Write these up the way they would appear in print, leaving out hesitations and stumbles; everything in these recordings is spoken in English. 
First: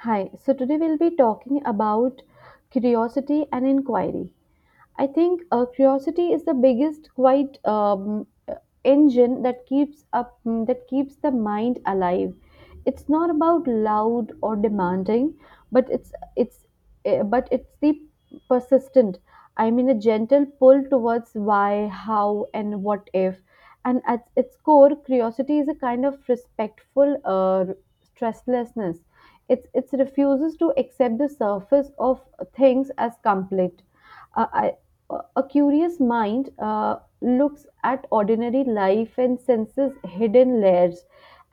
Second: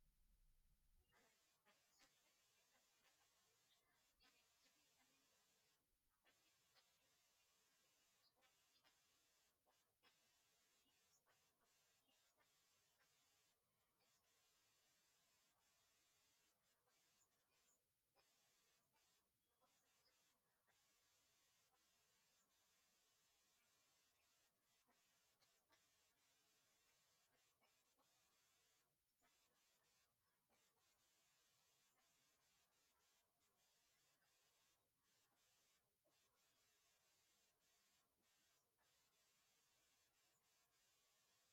Hi, so today we'll be talking about curiosity and inquiry. I think curiosity is the biggest quite engine that keeps that keeps the mind alive. It's not about loud or demanding, but it's but it's the persistent. I mean, a gentle pull towards why, how, and what if. And at its core, curiosity is a kind of respectful stresslessness. It refuses to accept the surface of things as complete. Uh, I, a curious mind looks at ordinary life and senses hidden layers,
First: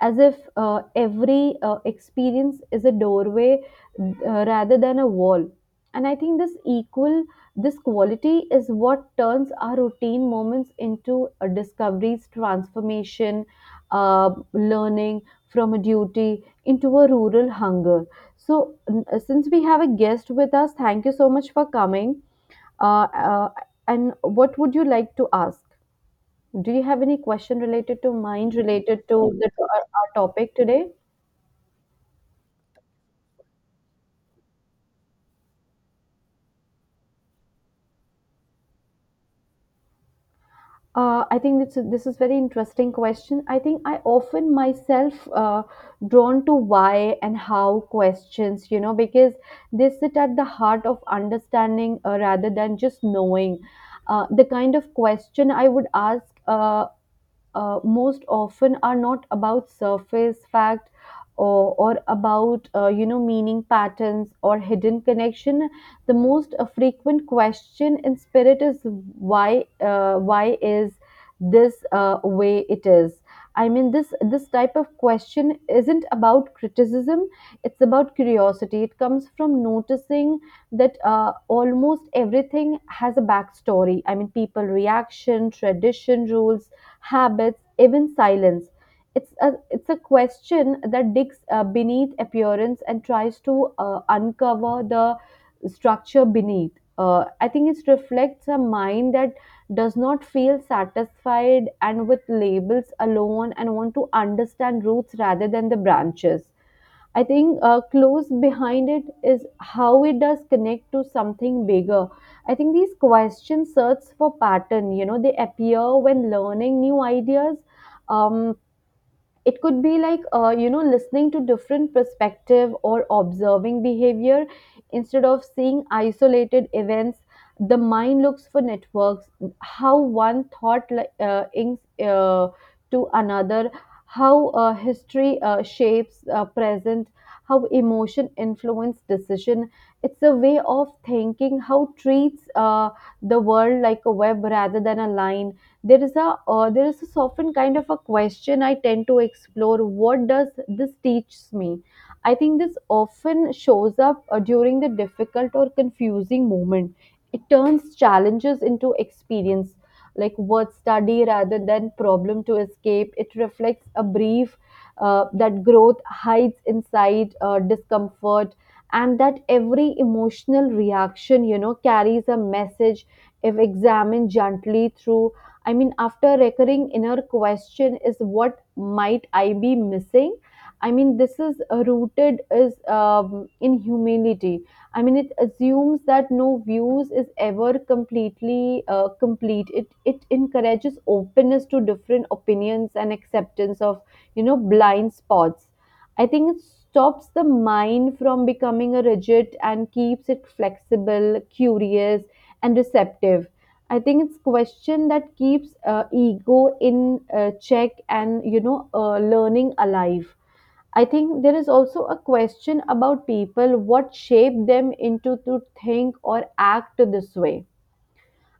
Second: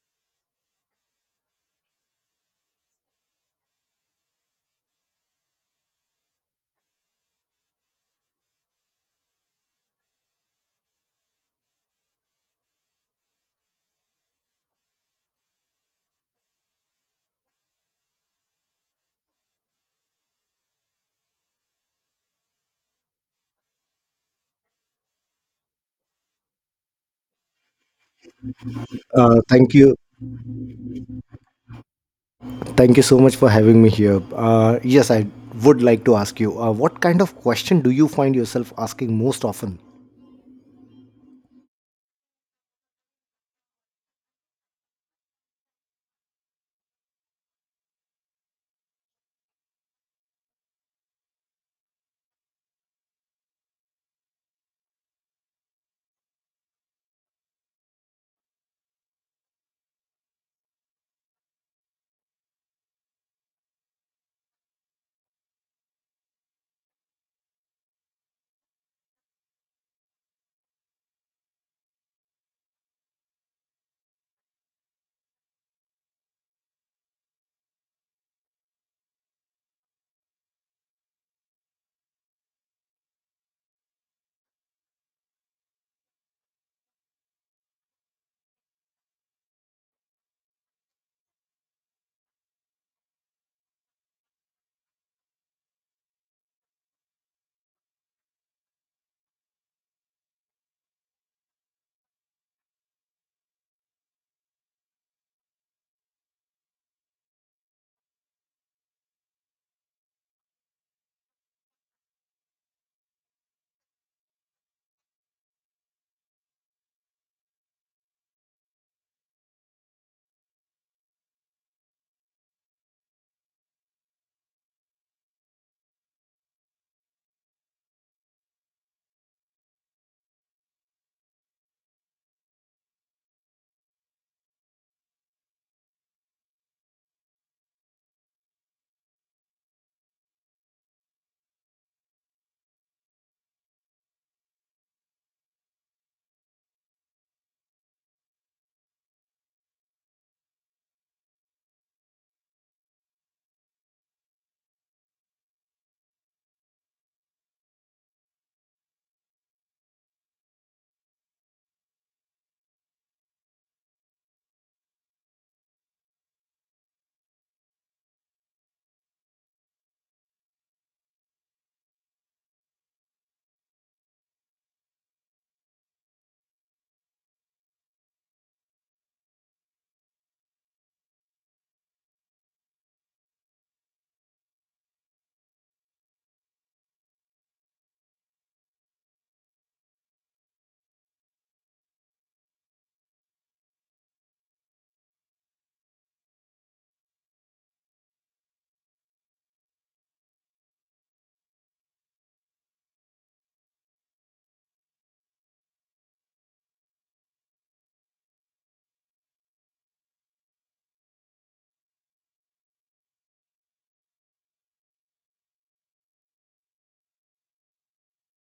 as if every experience is a doorway, uh, rather than a wall. And I think this quality is what turns our routine moments into discoveries, transformation, learning from a duty, into a rural hunger. So, since we have a guest with us, thank you so much for coming. Uh, uh, and what would you like to ask? Do you have any question related to mind, related to Thank you. our topic today? Thank you so much for having me here. Yes, I would like to ask you what kind of question do you find yourself asking most often? I think this is very interesting question. I think I often myself drawn to why and how questions, because they sit at the heart of understanding rather than just knowing. The kind of question I would ask most often are not about surface fact or about meaning patterns or hidden connection. The most frequent question in spirit is why. Why is this way it is? I mean, this type of question isn't about criticism, it's about curiosity. It comes from noticing that almost everything has a backstory. I mean, people reaction, tradition, rules, habits, even silence. It's a question that digs beneath appearance and tries to uncover the structure beneath. I think it reflects a mind that does not feel satisfied and with labels alone and want to understand roots rather than the branches. I think close behind it is how. It does connect to something bigger. I think these questions search for pattern. You know, they appear when learning new ideas. Um, it could be like, you know, listening to different perspective or observing behavior. Instead of seeing isolated events, the mind looks for networks. How one thought like, inks to another, how history shapes present, how emotion influence decision. It's a way of thinking how treats the world like a web rather than a line. There is a uh, there is a often kind of a question I tend to explore: what does this teach me? I think this often shows up during the difficult or confusing moment. It turns challenges into experience, like word study rather than problem to escape. It reflects a brief that growth hides inside discomfort, and that every emotional reaction, you know, carries a message if examined gently through. I mean, after recurring inner question is: what might I be missing? I mean, this is rooted is in humility. I mean, it assumes that no views is ever completely complete. It encourages openness to different opinions and acceptance of, you know, blind spots. I think it stops the mind from becoming a rigid and keeps it flexible, curious, and receptive. I think it's question that keeps ego in check and, you know, learning alive. I think there is also a question about people: what shape them into to think or act this way?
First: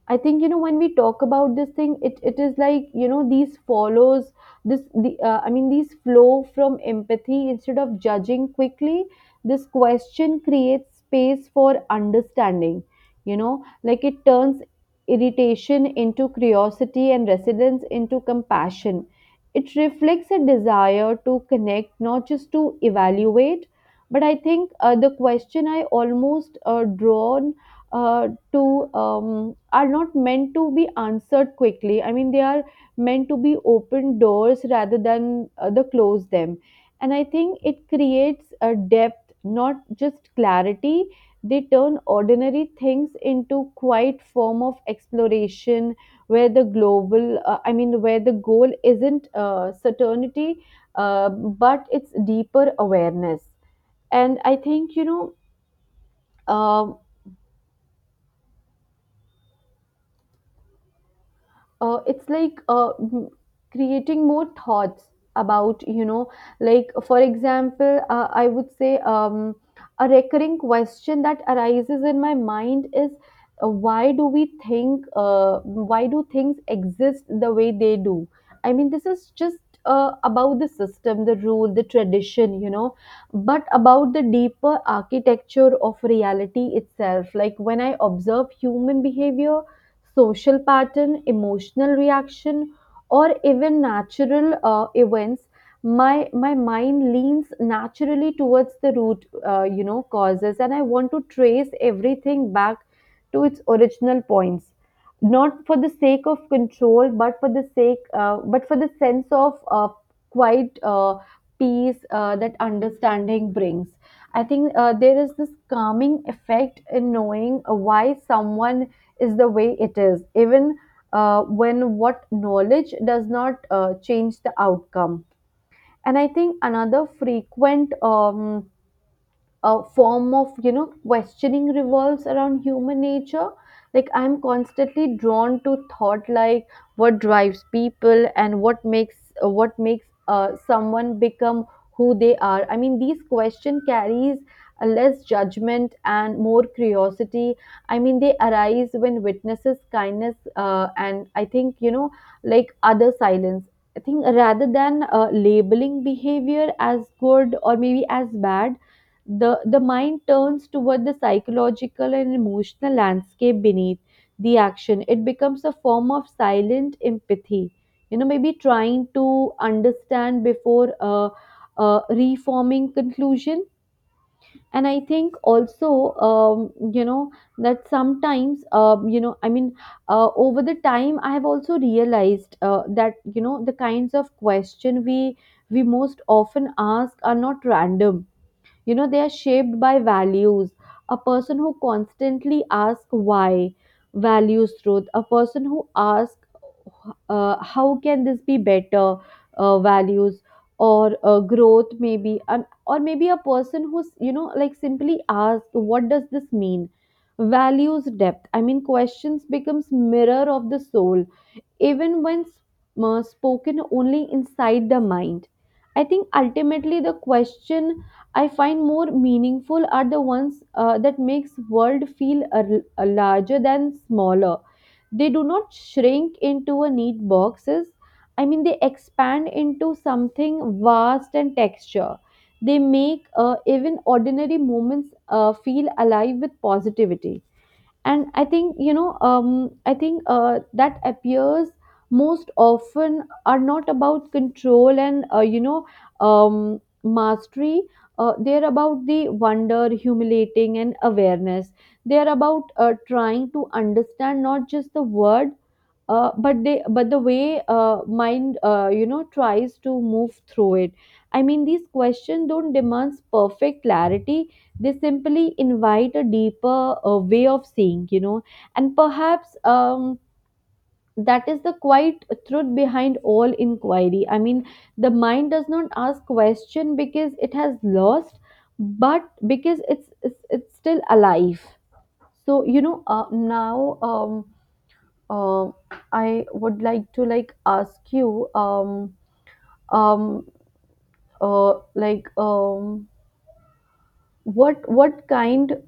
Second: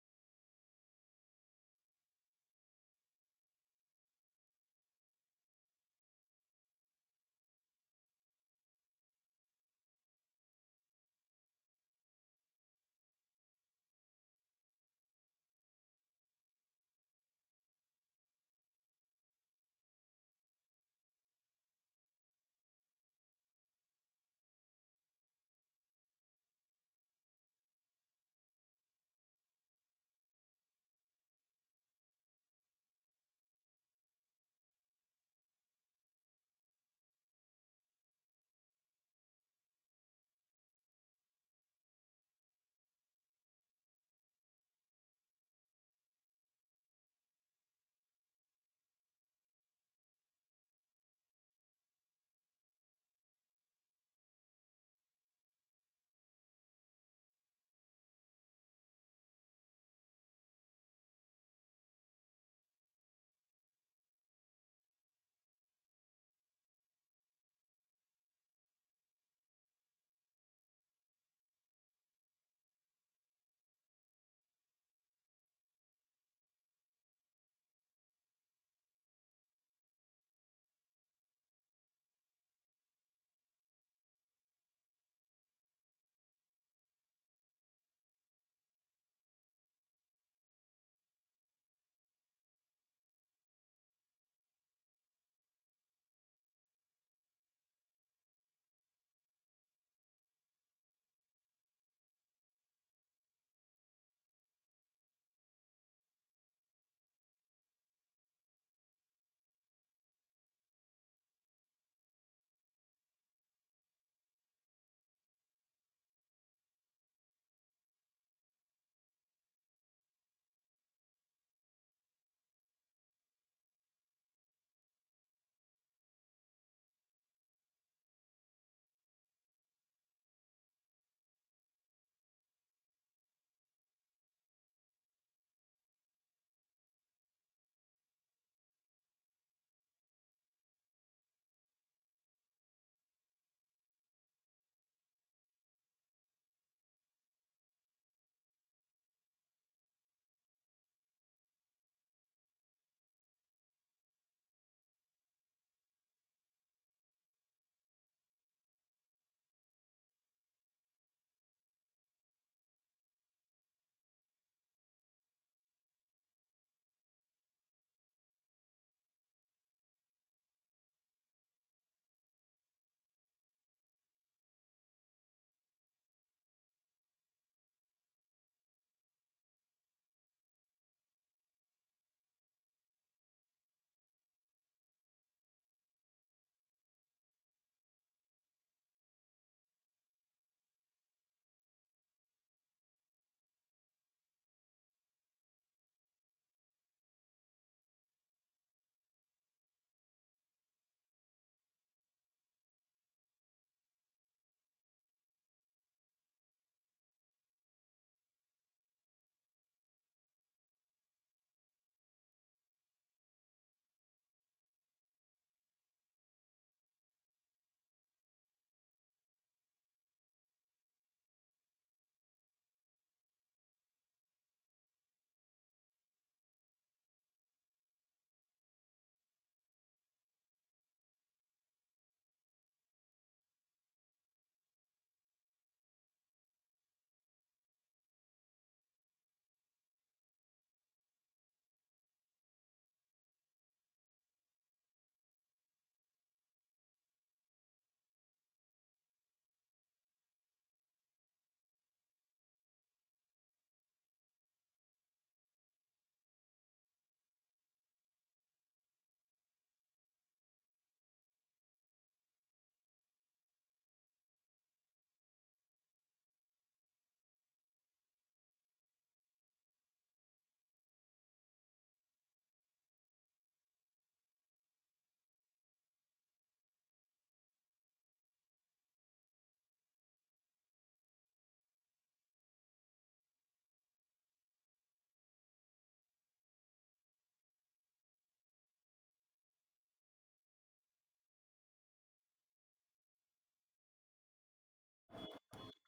I think, you know, when we talk about this thing, it is like, you know, these follows this the I mean these flow from empathy instead of judging quickly. This question creates space for understanding. You know, like it turns irritation into curiosity and residence into compassion. It reflects a desire to connect, not just to evaluate. But I think the question I almost drawn to are not meant to be answered quickly. I mean, they are meant to be open doors rather than the close them. And I think it creates a depth, not just clarity. They turn ordinary things into quite form of exploration, where the global, I mean, where the goal isn't certainty, but it's deeper awareness. And I think, you know, um it's like creating more thoughts about, you know, like for example, I would say, a recurring question that arises in my mind is: why do we think, why do things exist the way they do? I mean, this is just about the system, the rule, the tradition, you know, but about the deeper architecture of reality itself. Like when I observe human behavior, social pattern, emotional reaction, or even natural events, my mind leans naturally towards the root, you know, causes, and I want to trace everything back to its original points, not for the sake of control, but for the sake, but for the sense of quite peace that understanding brings. I think there is this calming effect in knowing why someone is the way it is, even when what knowledge does not change the outcome. And I think another frequent a form of, you know, questioning revolves around human nature. Like I'm constantly drawn to thought like: what drives people and what makes someone become who they are? I mean these question carries a less judgment and more curiosity. I mean they arise when witnesses kindness and I think, you know, like other silence. I think rather than labeling behavior as good or maybe as bad, the mind turns toward the psychological and emotional landscape beneath the action. It becomes a form of silent empathy. You know, maybe trying to understand before reforming conclusion. And I think also, you know, that sometimes, you know, I mean, over the time, I have also realized that, you know, the kinds of question we most often ask are not random. You know, they are shaped by values. A person who constantly asks why values truth. A person who asks, how can this be better, values or growth maybe. And or maybe a person who's, you know, like simply asks what does this mean values depth. I mean questions becomes mirror of the soul, even when spoken only inside the mind. I think ultimately the question I find more meaningful are the ones that makes world feel a larger than smaller. They do not shrink into a neat boxes. I mean, they expand into something vast and texture. They make even ordinary moments feel alive with positivity. And I think, you know, I think that appears most often are not about control and, you know, mastery. Uh, they're about the wonder, humiliating, and awareness. They're about, trying to understand, not just the word, but they but the way mind, you know, tries to move through it. I mean these questions don't demand perfect clarity. They simply invite a deeper way of seeing, you know. And perhaps, that is the quiet truth behind all inquiry. I mean the mind does not ask question because it has lost, but because it's still alive. So, you know, now, um, I would like to like ask you, um, uh, like, um, what kind,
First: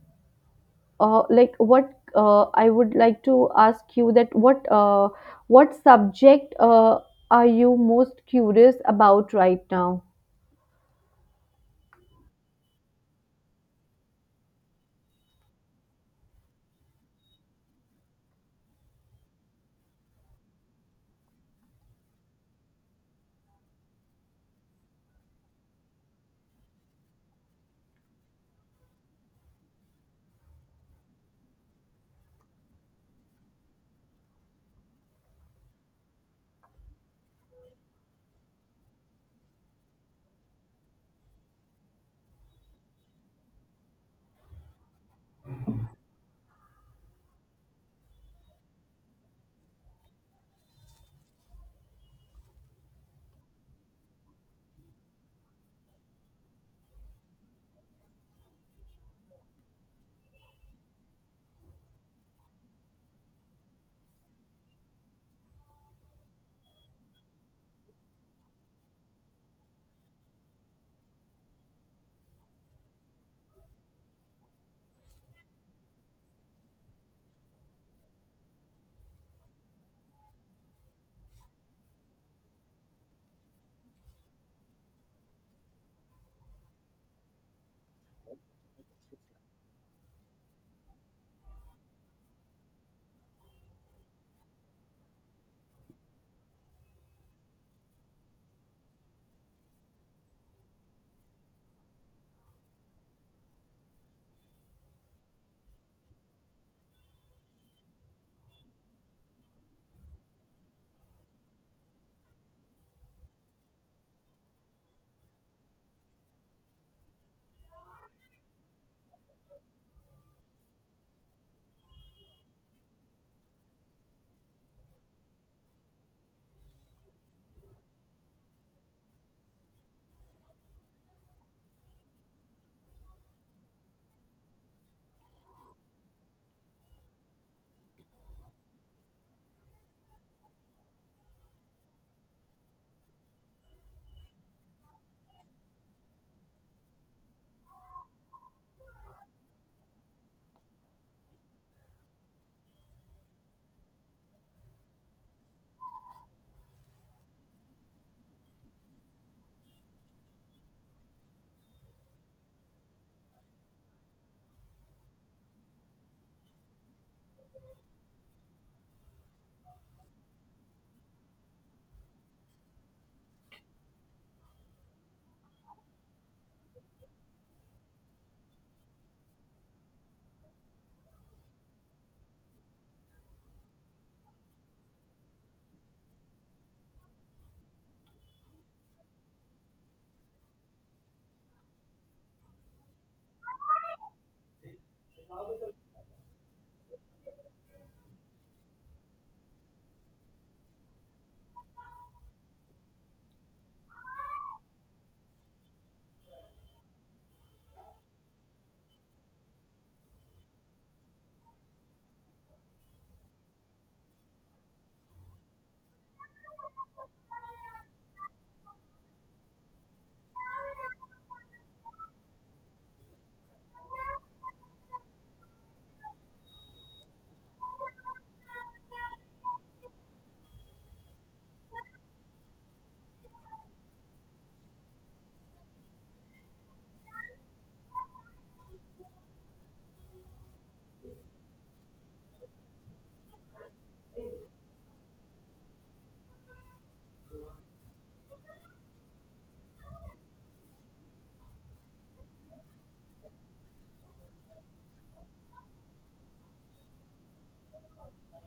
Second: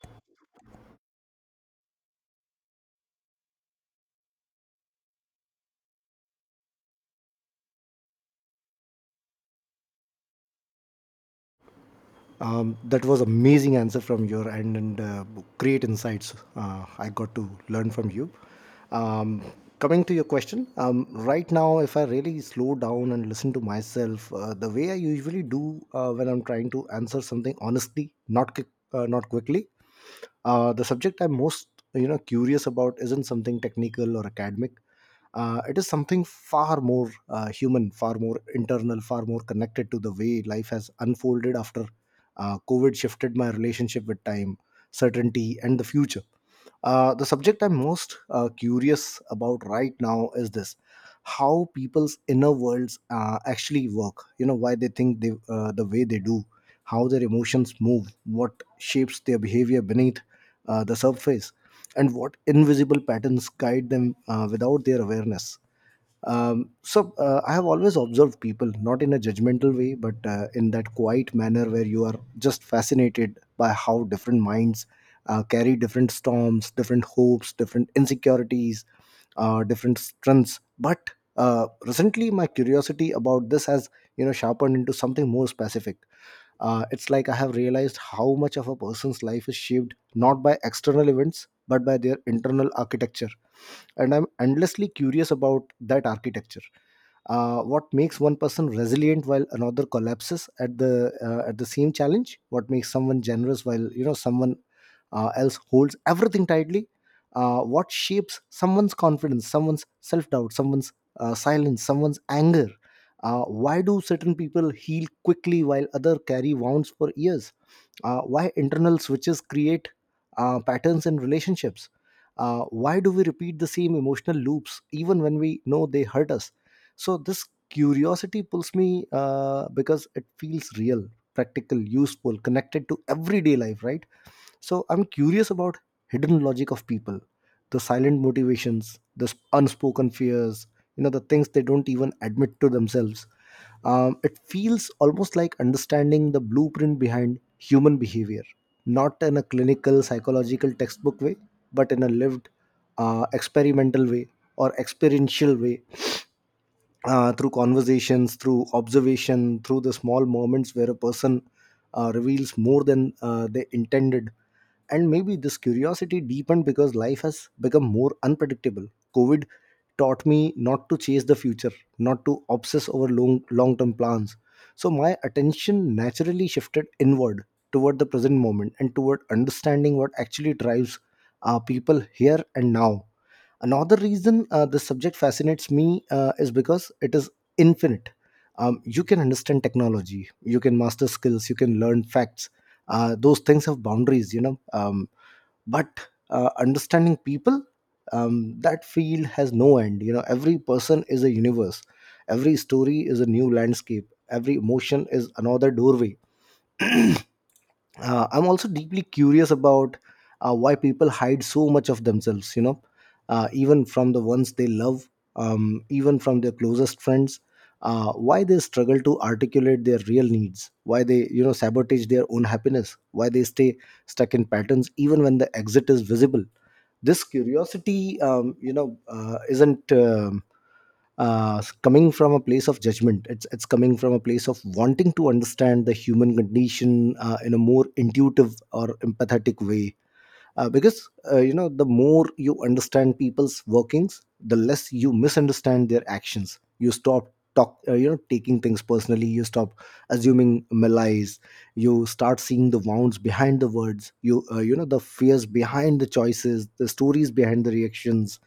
like, what I would like to ask you that what subject are you most curious about right now? That was amazing answer from your end, and great insights I got to learn from you. Um, Coming to your question, right now, if I really slow down and listen to myself, the way I usually do when I'm trying to answer something honestly, not quickly, the subject I'm most, you know, curious about isn't something technical or academic. It is something far more human, far more internal, far more connected to the way life has unfolded after COVID shifted my relationship with time, certainty, and the future. The subject I'm most curious about right now is this: how people's inner worlds actually work, you know, why they think the way they do, how their emotions move, what shapes their behavior beneath the surface, and what invisible patterns guide them without their awareness. So I have always observed people, not in a judgmental way, but in that quiet manner where you are just fascinated by how different minds carry different storms, different hopes, different insecurities, different strengths. But recently, my curiosity about this has, you know, sharpened into something more specific. It's like I have realized how much of a person's life is shaped not by external events but by their internal architecture, and I'm endlessly curious about that architecture. What makes one person resilient while another collapses at the same challenge? What makes someone generous while, you know, someone else holds everything tightly? What shapes someone's confidence, someone's self-doubt, someone's silence, someone's anger? Why do certain people heal quickly while other carry wounds for years? Why internal switches create patterns in relationships? Why do we repeat the same emotional loops even when we know they hurt us? So this curiosity pulls me because it feels real, practical, useful, connected to everyday life, right? So I'm curious about hidden logic of people, the silent motivations, the unspoken fears, you know, the things they don't even admit to themselves. It feels almost like understanding the blueprint behind human behavior, not in a clinical psychological textbook way, but in a lived, experimental way, or experiential way, through conversations, through observation, through the small moments where a person reveals more than they intended. And maybe this curiosity deepened because life has become more unpredictable. COVID taught me not to chase the future, not to obsess over long term plans. So my attention naturally shifted inward toward the present moment and toward understanding what actually drives people here and now. Another reason this subject fascinates me is because it is infinite. You can understand technology, you can master skills, you can learn facts. Those things have boundaries, you know. But understanding people, that field has no end. You know, every person is a universe, every story is a new landscape, every emotion is another doorway. I'm also deeply curious about why people hide so much of themselves, you know, even from the ones they love, even from their closest friends, why they struggle to articulate their real needs, why they, you know, sabotage their own happiness, why they stay stuck in patterns even when the exit is visible. This curiosity, isn't coming from a place of judgment. It's coming from a place of wanting to understand the human condition in a more intuitive or empathetic way, because, you know, the more you understand people's workings, the less you misunderstand their actions. You stop talk you know, taking things personally. You stop assuming malice. You start seeing the wounds behind the words, you you know, the fears behind the choices, the stories behind the reactions.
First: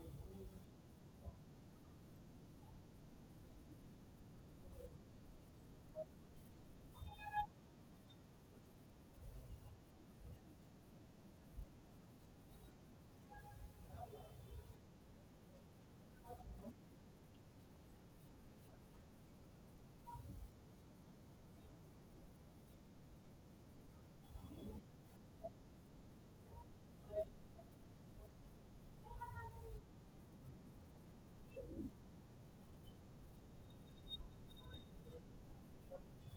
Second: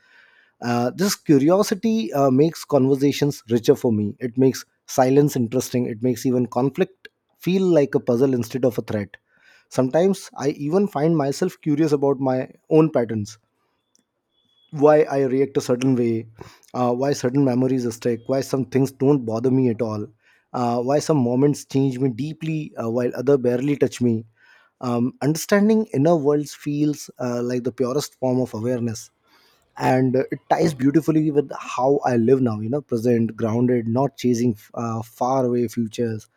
This curiosity makes conversations richer for me. It makes silence interesting. It makes even conflict feel like a puzzle instead of a threat. Sometimes I even find myself curious about my own patterns: why I react a certain way, why certain memories stick, why some things don't bother me at all, why some moments change me deeply while other barely touch me. Understanding inner worlds feels like the purest form of awareness, and it ties beautifully with how I live now, you know, present, grounded, not chasing far away futures.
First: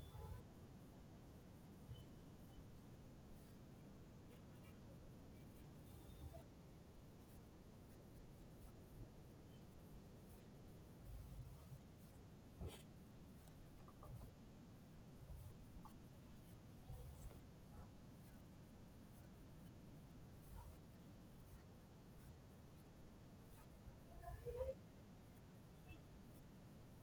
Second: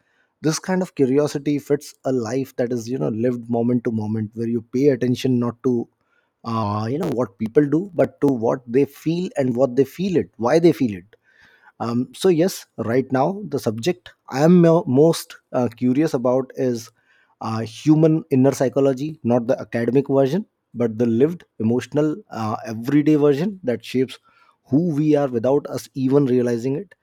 This kind of curiosity fits a life that is, you know, lived moment to moment, where you pay attention not to, you know, what people do, but to what they feel and what they feel it, why they feel it. So yes, right now the subject I am most curious about is human inner psychology, not the academic version, but the lived, emotional, everyday version that shapes who we are without us even realizing it.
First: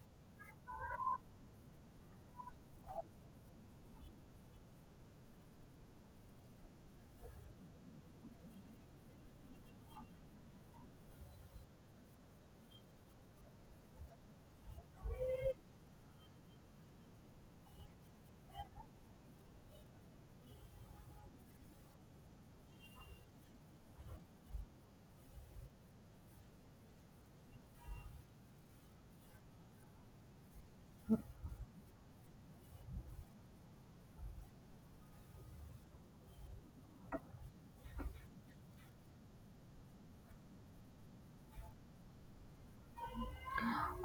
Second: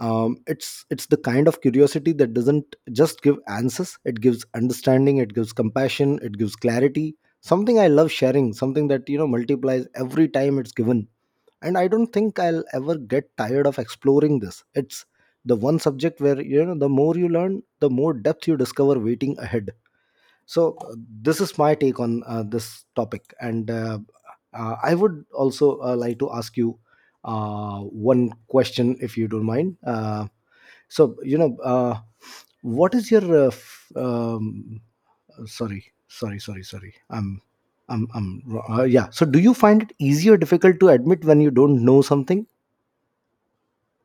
It's the kind of curiosity that doesn't just give answers; it gives understanding, it gives compassion, it gives clarity. Something I love sharing, something that, you know, multiplies every time it's given. And I don't think I'll ever get tired of exploring this. It's the one subject where, you know, the more you learn, the more depth you discover waiting ahead. So this is my take on this topic, and I would also like to ask you uh, one question, if you don't mind. So, you know, what is your sorry, I'm yeah, so do you find it easy or difficult to admit when you don't know something?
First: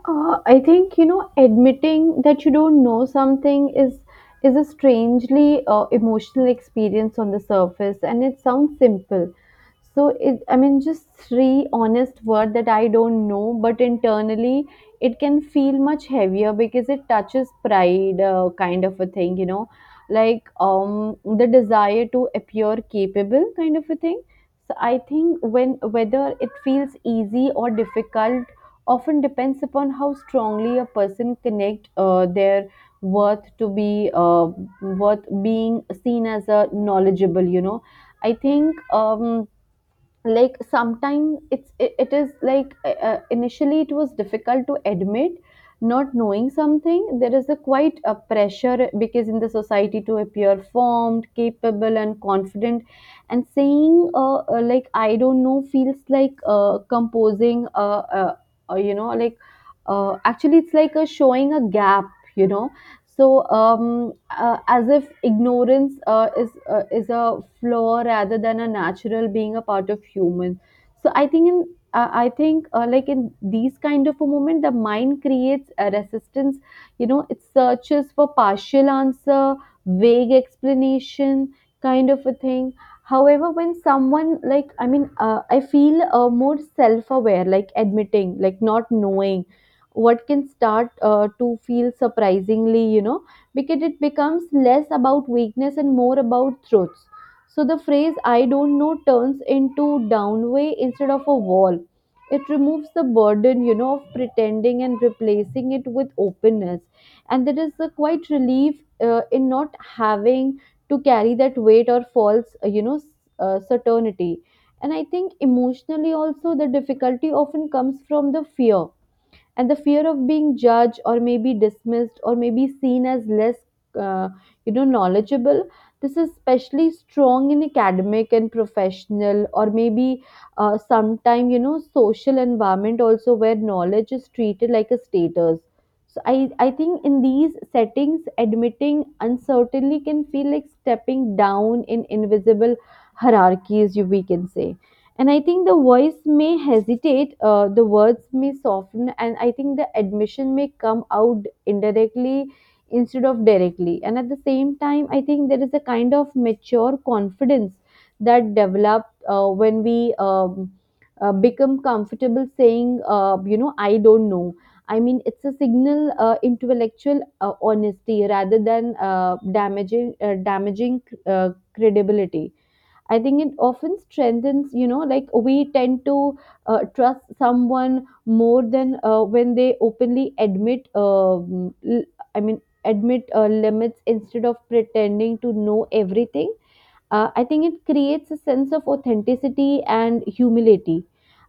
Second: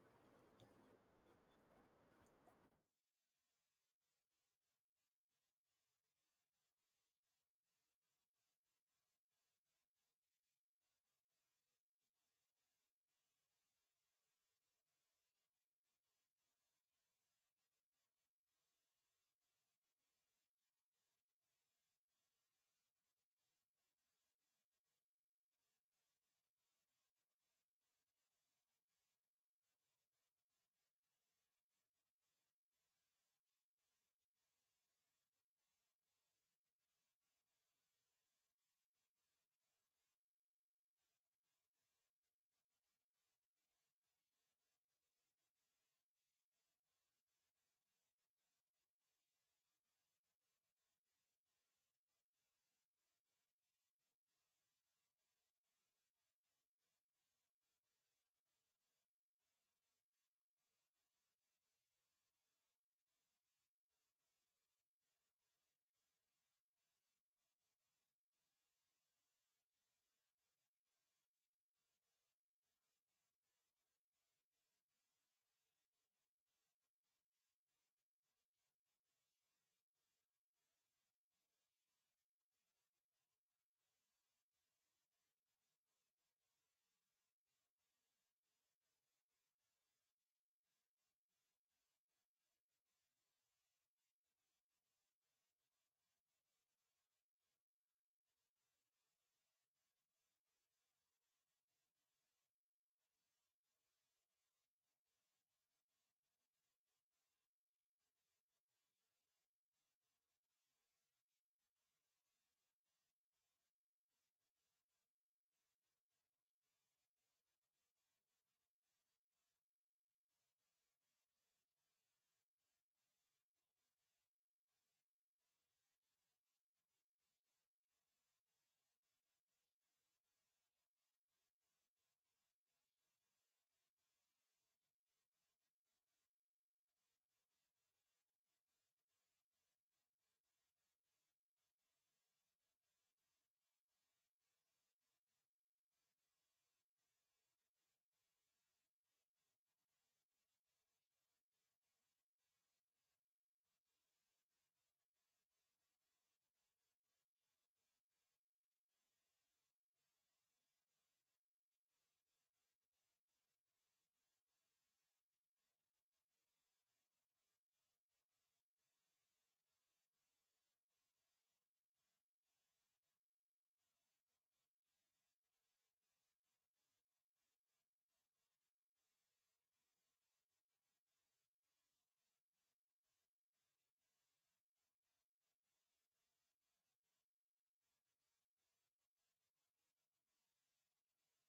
I think, you know, admitting that you don't know something is a strangely emotional experience on the surface, and it sounds simple. So it, I mean, just three honest word that I don't know, but internally it can feel much heavier because it touches pride, kind of a thing, you know, like the desire to appear capable, kind of a thing. So I think when whether it feels easy or difficult often depends upon how strongly a person connect their worth to be worth being seen as a knowledgeable, you know. I think, like sometimes it is like initially it was difficult to admit not knowing something. There is a quite a pressure because in the society to appear formed, capable, and confident, and saying, like I don't know feels like composing you know, like, actually it's like a showing a gap, you know. So, as if ignorance is a flaw rather than a natural being a part of human. So, I think in I think like in these kind of a moment, the mind creates a resistance. You know, it searches for partial answer, vague explanation, kind of a thing. However, when someone I feel more self-aware, like admitting, like not knowing what can start to feel surprisingly. Because it becomes less about weakness and more about truths. So the phrase I don't know turns into downway instead of a wall. It removes the burden, you know, of pretending and replacing it with openness, and there is a quite relief in not having to carry that weight or false, certainty. And I think emotionally also the difficulty often comes from the fear, and the fear of being judged or maybe dismissed or maybe seen as less, uh, you know, knowledgeable. This is especially strong in academic and professional, or maybe sometime, you know, social environment also, where knowledge is treated like a status. So I think in these settings admitting uncertainty can feel like stepping down in invisible hierarchies, you we can say. And I think the voice may hesitate, the words may soften, and I think the admission may come out indirectly instead of directly. And at the same time I think there is a kind of mature confidence that develops when we um, become comfortable saying, I don't know. I mean, it's a signal, intellectual honesty rather than damaging uh, credibility. I think it often strengthens, you know, like we tend to trust someone more than when they openly admit, admit limits instead of pretending to know everything. I think it creates a sense of authenticity and humility.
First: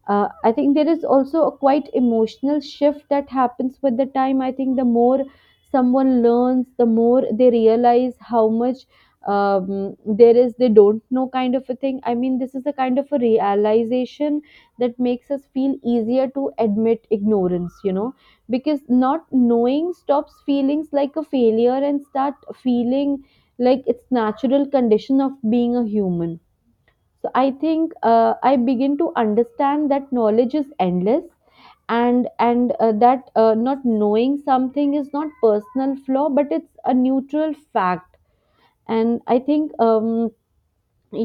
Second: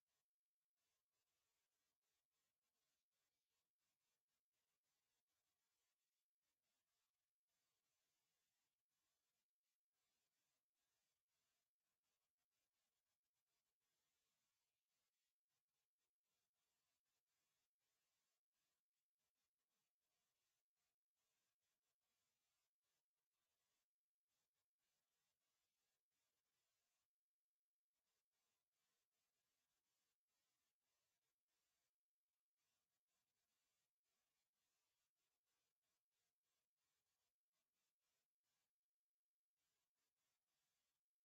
I think there is also a quite emotional shift that happens with the time. I think the more someone learns, the more they realize how much there is they don't know, kind of a thing. I mean, this is a kind of a realization that makes us feel easier to admit ignorance, you know, because not knowing stops feelings like a failure and start feeling like it's natural condition of being a human. So I think I begin to understand that knowledge is endless, and that not knowing something is not personal flaw, but it's a neutral fact. And I think, um,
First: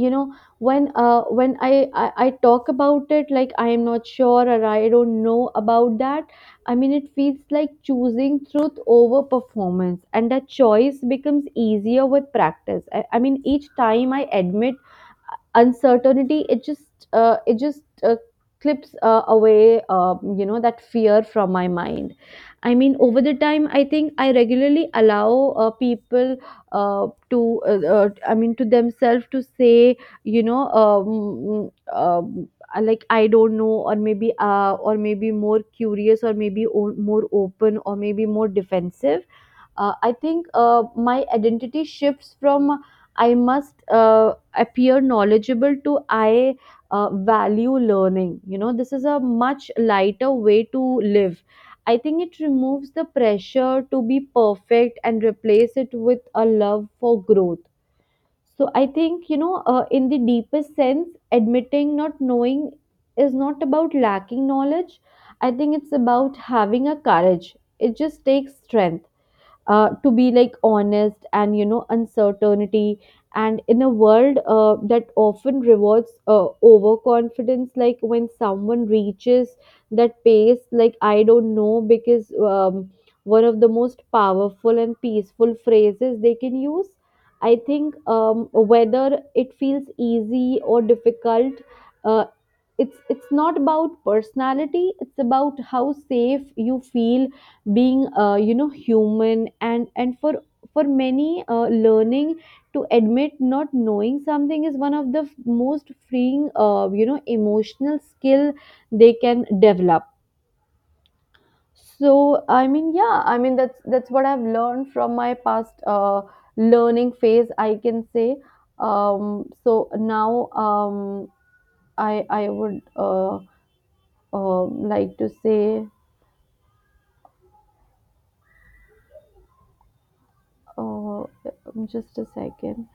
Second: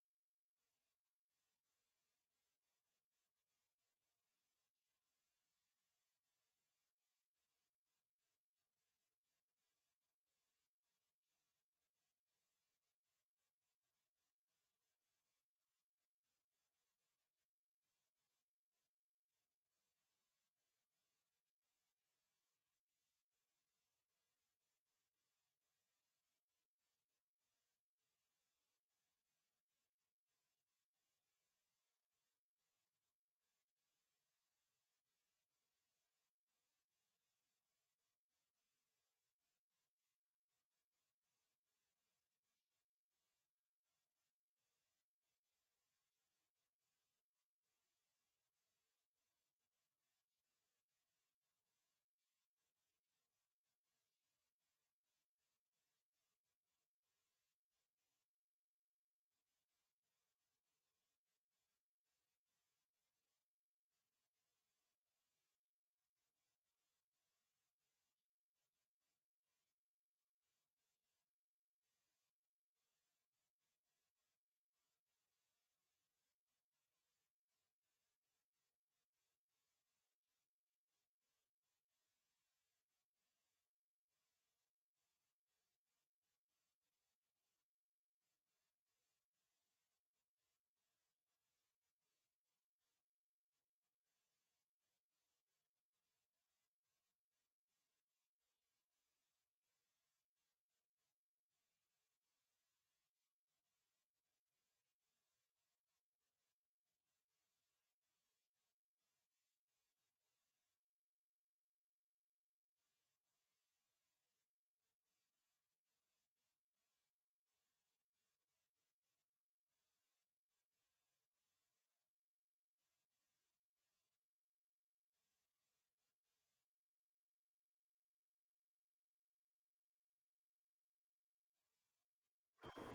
you know when I talk about it, like I am not sure or I don't know about that, I mean, it feels like choosing truth over performance, and that choice becomes easier with practice. I mean, each time I admit uncertainty, it just uh, it just uh, clips away, that fear from my mind. I mean, over the time I think I regularly allow people to I mean to themselves to say, you know um, um, I don't know, or maybe more curious, or maybe more open, or maybe more defensive. I think my identity shifts from I must appear knowledgeable to I value learning. You know, this is a much lighter way to live. I think it removes the pressure to be perfect and replace it with a love for growth. So I think, in the deepest sense, admitting not knowing is not about lacking knowledge. I think it's about having a courage. It just takes strength to be like honest and, you know, uncertainty. And in a world that often rewards overconfidence, like when someone reaches that pace like I don't know, because, one of the most powerful and peaceful phrases they can use. I think, whether it feels easy or difficult, uh, it's not about personality, it's about how safe you feel being, human. And for many, learning to admit not knowing something is one of the most freeing, emotional skill they can develop. So I mean, yeah, I mean, that's what I've learned from my past learning phase, I can say. So now, I would uh like to say, uh just a second,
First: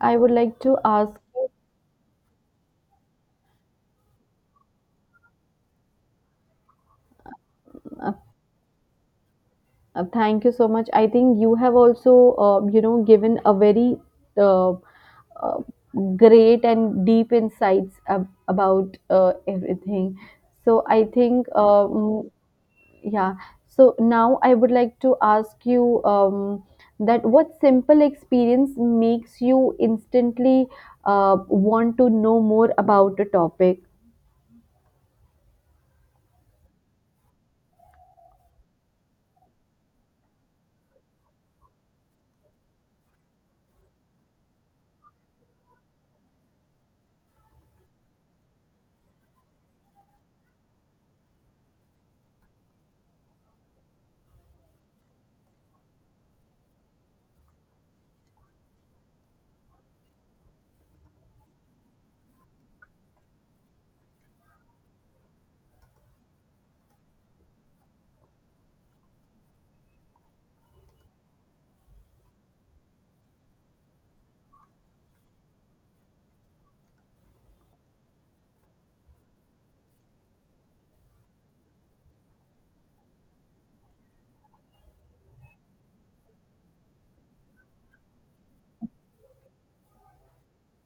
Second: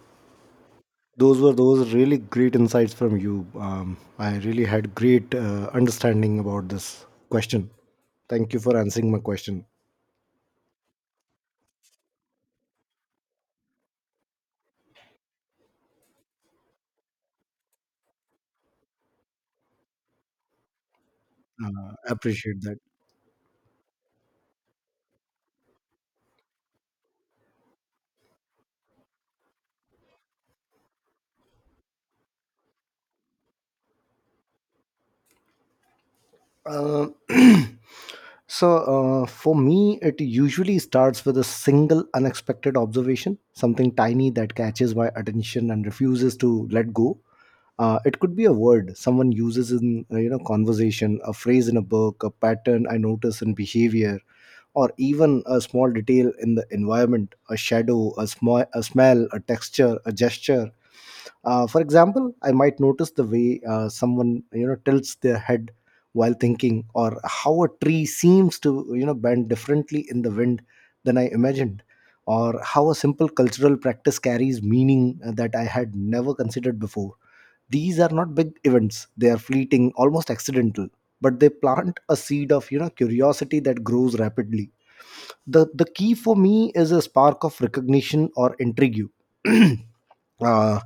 I would like to ask. Those were those really great insights from you. I really had great understanding about this question. Uh, Thank you for answering my question. Thank you so much. I think you have also, you know, given a very uh, uh, great and deep insights about everything. So I think, Appreciate that. yeah. So now I would like to ask you, that what simple experience makes you instantly want to know more about a topic? Uh, so for me, it usually starts with a single unexpected observation, something tiny that catches my attention and refuses to let go. It could be a word someone uses in, you know, conversation, a phrase in a book, a pattern I notice in behavior, or even a small detail in the environment: a shadow, a smell, a texture, a gesture. For example, I might notice the way someone, you know, tilts their head while thinking, or how a tree seems to, you know, bend differently in the wind than I imagined, or how a simple cultural practice carries meaning that I had never considered before. These are not big events. They are fleeting, almost accidental, but they plant a seed of, you know, curiosity that grows rapidly. The key for me is a spark of recognition or intrigue. uh,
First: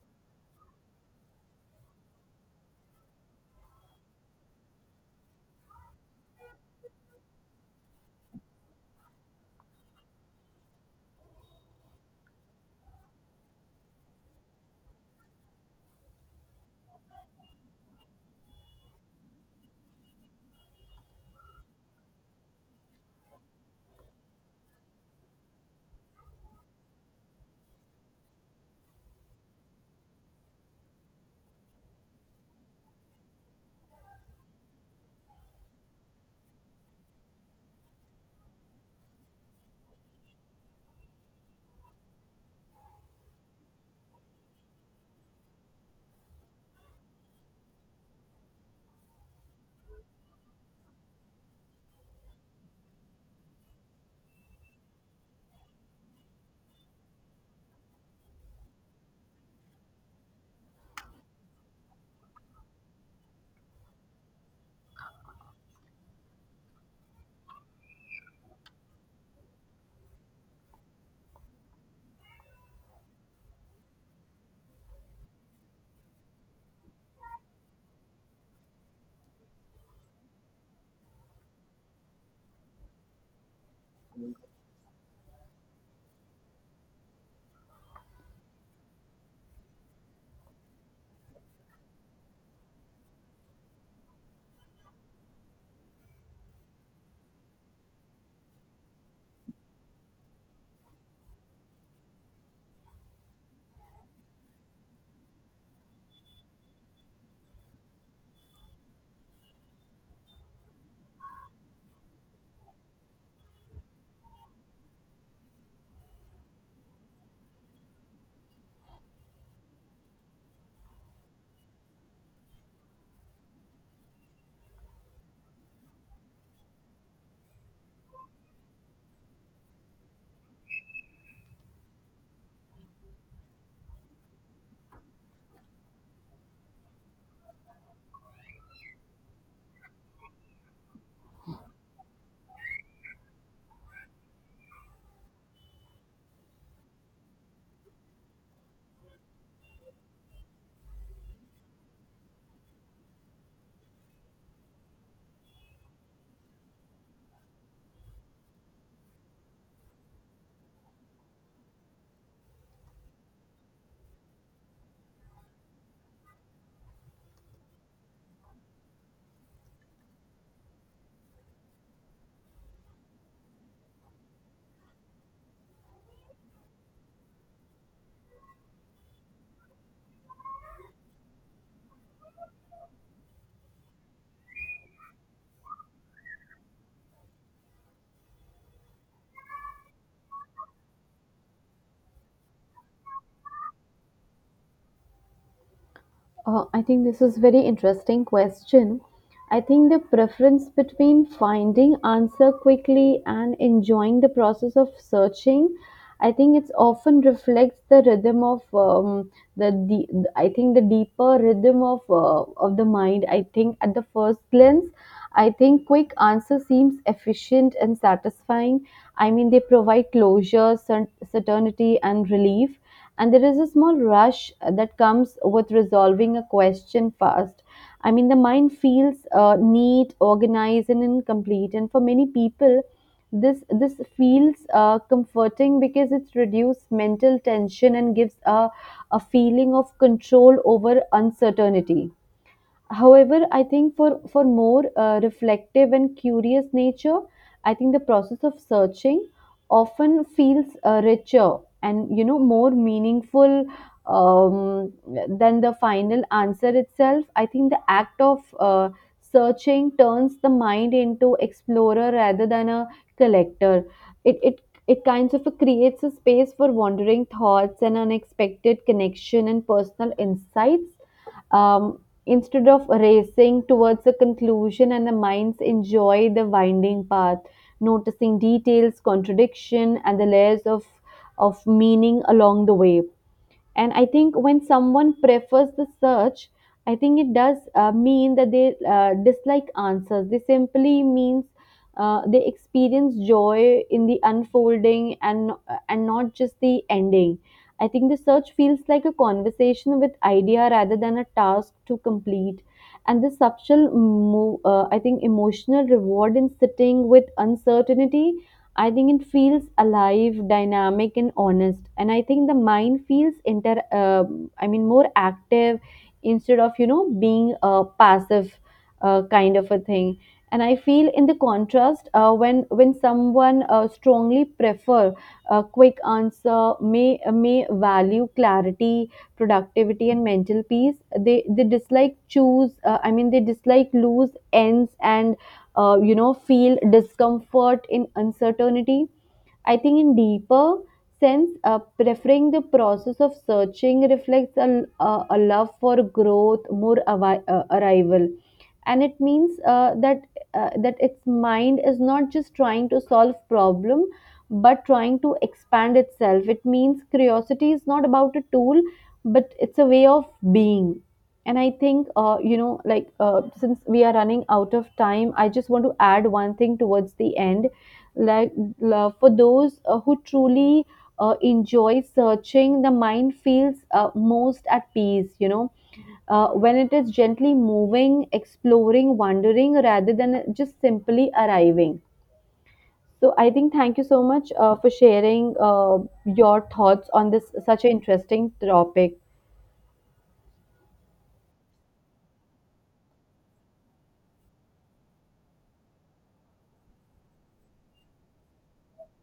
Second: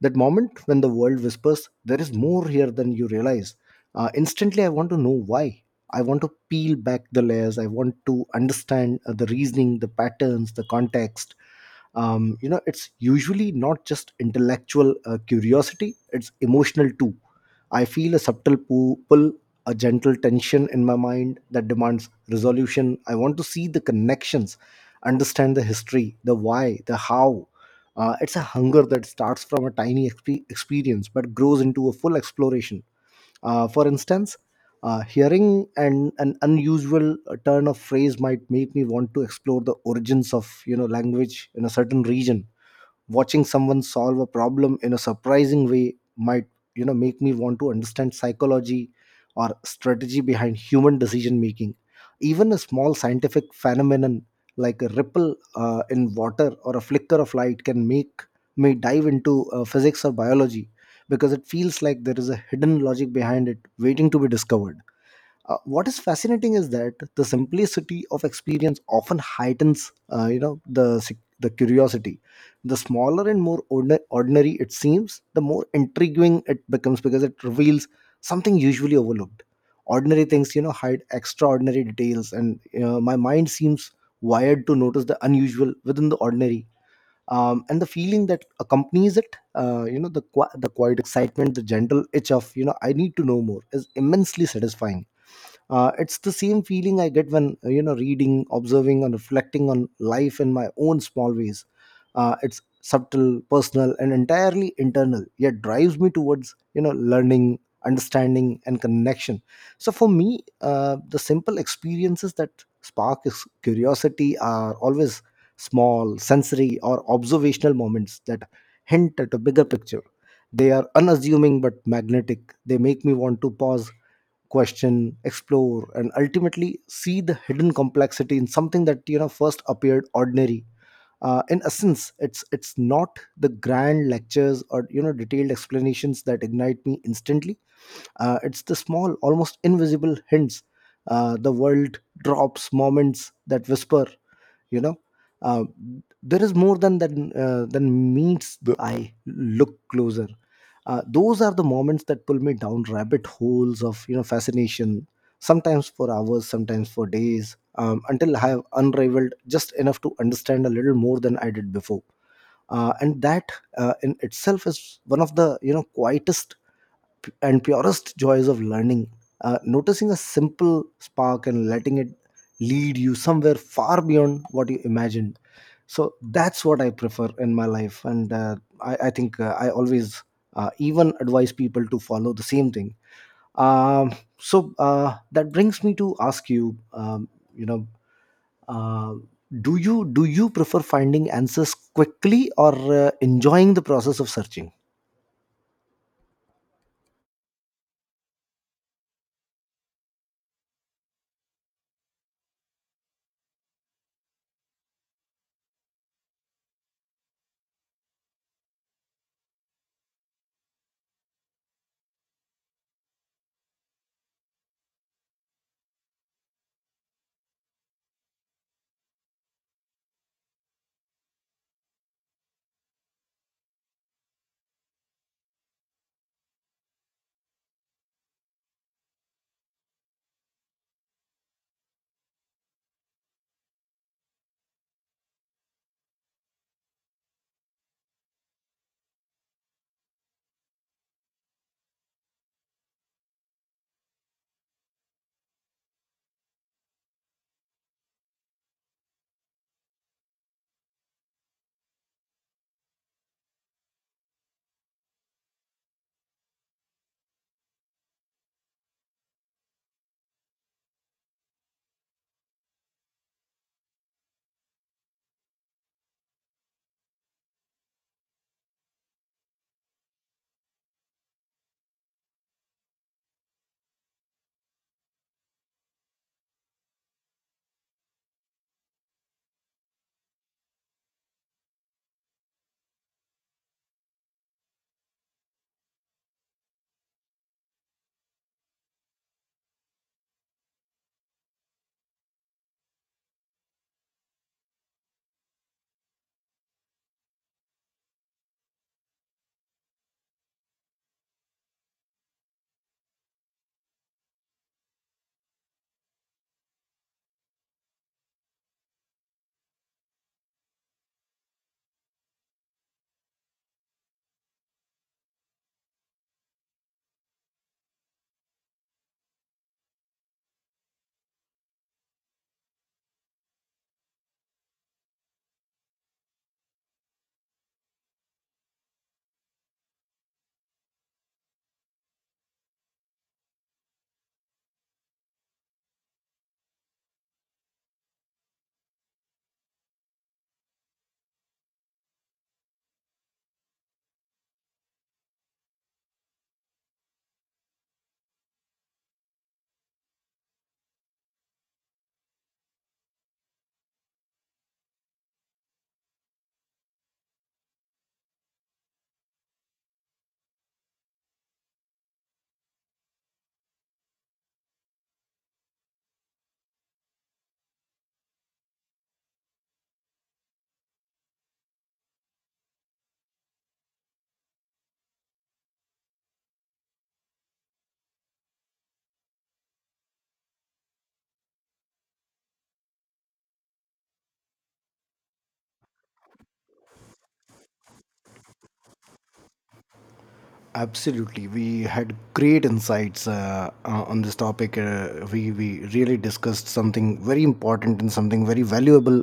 that moment when the world whispers, there is more here than you realize. Instantly I want to know why. I want to peel back the layers, I want to understand the reasoning, the patterns, the context. You know, it's usually not just intellectual curiosity, it's emotional too. I feel a subtle pull, a gentle tension in my mind that demands resolution. I want to see the connections, understand the history, the why, the how. It's a hunger that starts from a tiny experience but grows into a full exploration. For instance, hearing an unusual turn of phrase might make me want to explore the origins of, you know, language in a certain region. Watching someone solve a problem in a surprising way might, you know, make me want to understand psychology or strategy behind human decision making. Even a small scientific phenomenon like a ripple in water or a flicker of light can make me dive into physics or biology, because it feels like there is a hidden logic behind it waiting to be discovered. What is fascinating is that the simplicity of experience often heightens, you know, the the curiosity. The smaller and more ordinary it seems, the more intriguing it becomes, because it reveals something usually overlooked. Ordinary things, you know, hide extraordinary details, and my mind seems wired to notice the unusual within the ordinary. And the feeling that accompanies it, you know, the the quiet excitement, the gentle itch of, you know, I need to know more, is immensely satisfying. It's the same feeling I get when, you know, reading, observing, and reflecting on life in my own small ways. It's subtle, personal, and entirely internal, yet drives me towards, you know, learning, understanding, and connection. So for me, the simple experiences that spark is curiosity are always small sensory or observational moments that hint at a bigger picture. They are unassuming but magnetic. They make me want to pause, question, explore, and ultimately see the hidden complexity in something that, you know, first appeared ordinary. In essence, it's not the grand lectures or, you know, detailed explanations that ignite me instantly. It's the small, almost invisible hints, the world drops, moments that whisper, you know, uh, there is more than that than meets the eye, look closer. Those are the moments that pull me down rabbit holes of, you know, fascination, sometimes for hours, sometimes for days, until I have unraveled just enough to understand a little more than I did before. And that in itself is one of the, you know, quietest and purest joys of learning: noticing a simple spark and letting it lead you somewhere far beyond what you imagined. So that's what I prefer in my life, and I think I always even advise people to follow the same thing. um, so that brings me to ask you, you know, uh, do you prefer finding answers quickly or enjoying the process of searching? I think this is very interesting question. I think the preference between finding answer quickly and enjoying the process of searching, I think it's often reflects the rhythm of, the I think the deeper rhythm of, of the mind. I think at the first glance, I think quick answer seems efficient and satisfying. I mean, they provide closure, certainty, and relief, and there is a small rush that comes with resolving a question fast. I mean, the mind feels neat, organized, and incomplete, and for many people this this feels comforting because it reduces mental tension and gives a feeling of control over uncertainty. However, I think for more reflective and curious nature, I think the process of searching often feels richer and, you know, more meaningful, um, than the final answer itself. I think the act of searching turns the mind into explorer rather than a collector. It it it kinds of creates a space for wandering thoughts and unexpected connection and personal insights, um, instead of racing towards a conclusion, and the minds enjoy the winding path, noticing details, contradiction, and the layers of meaning along the way. And I think when someone prefers the search, I think it does mean that they dislike answers. They simply means they experience joy in the unfolding, and, not just the ending. I think the search feels like a conversation with idea rather than a task to complete, and the subtle, I think, emotional reward in sitting with uncertainty. I think it feels alive, dynamic, and honest. And I think the mind feels I mean, more active instead of, you know, being a passive kind of a thing. And I feel in the contrast, when someone strongly prefer a quick answer, may value clarity, productivity, and mental peace. They dislike choose. I mean, they dislike loose ends and, feel discomfort in uncertainty. I think in deeper sense, preferring the process of searching reflects a love for growth more arrival. And it means that its mind is not just trying to solve problem, but trying to expand itself. It means curiosity is not about a tool, but it's a way of being. And I think, since we are running out of time, I just want to add one thing towards the end. Like for those who truly enjoy searching, the mind feels most at peace, you know, when it is gently moving, exploring, wandering, rather than just simply arriving. So I think thank you so much for sharing your thoughts on this such an interesting topic. Absolutely, we had great insights on this topic. We really discussed something very important and something very valuable.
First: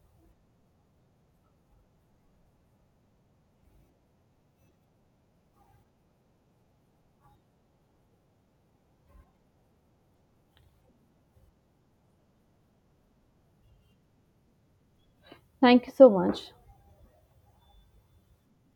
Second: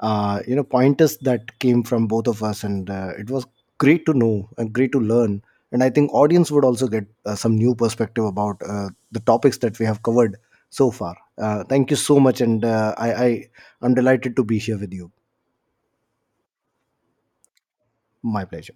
You know, pointers that came from both of us, and it was great to know and great to learn. And I think audience would also get some new perspective about the topics that we have covered so far. Thank you so much, and I, I'm delighted to be here with you. Thank you so much. My pleasure.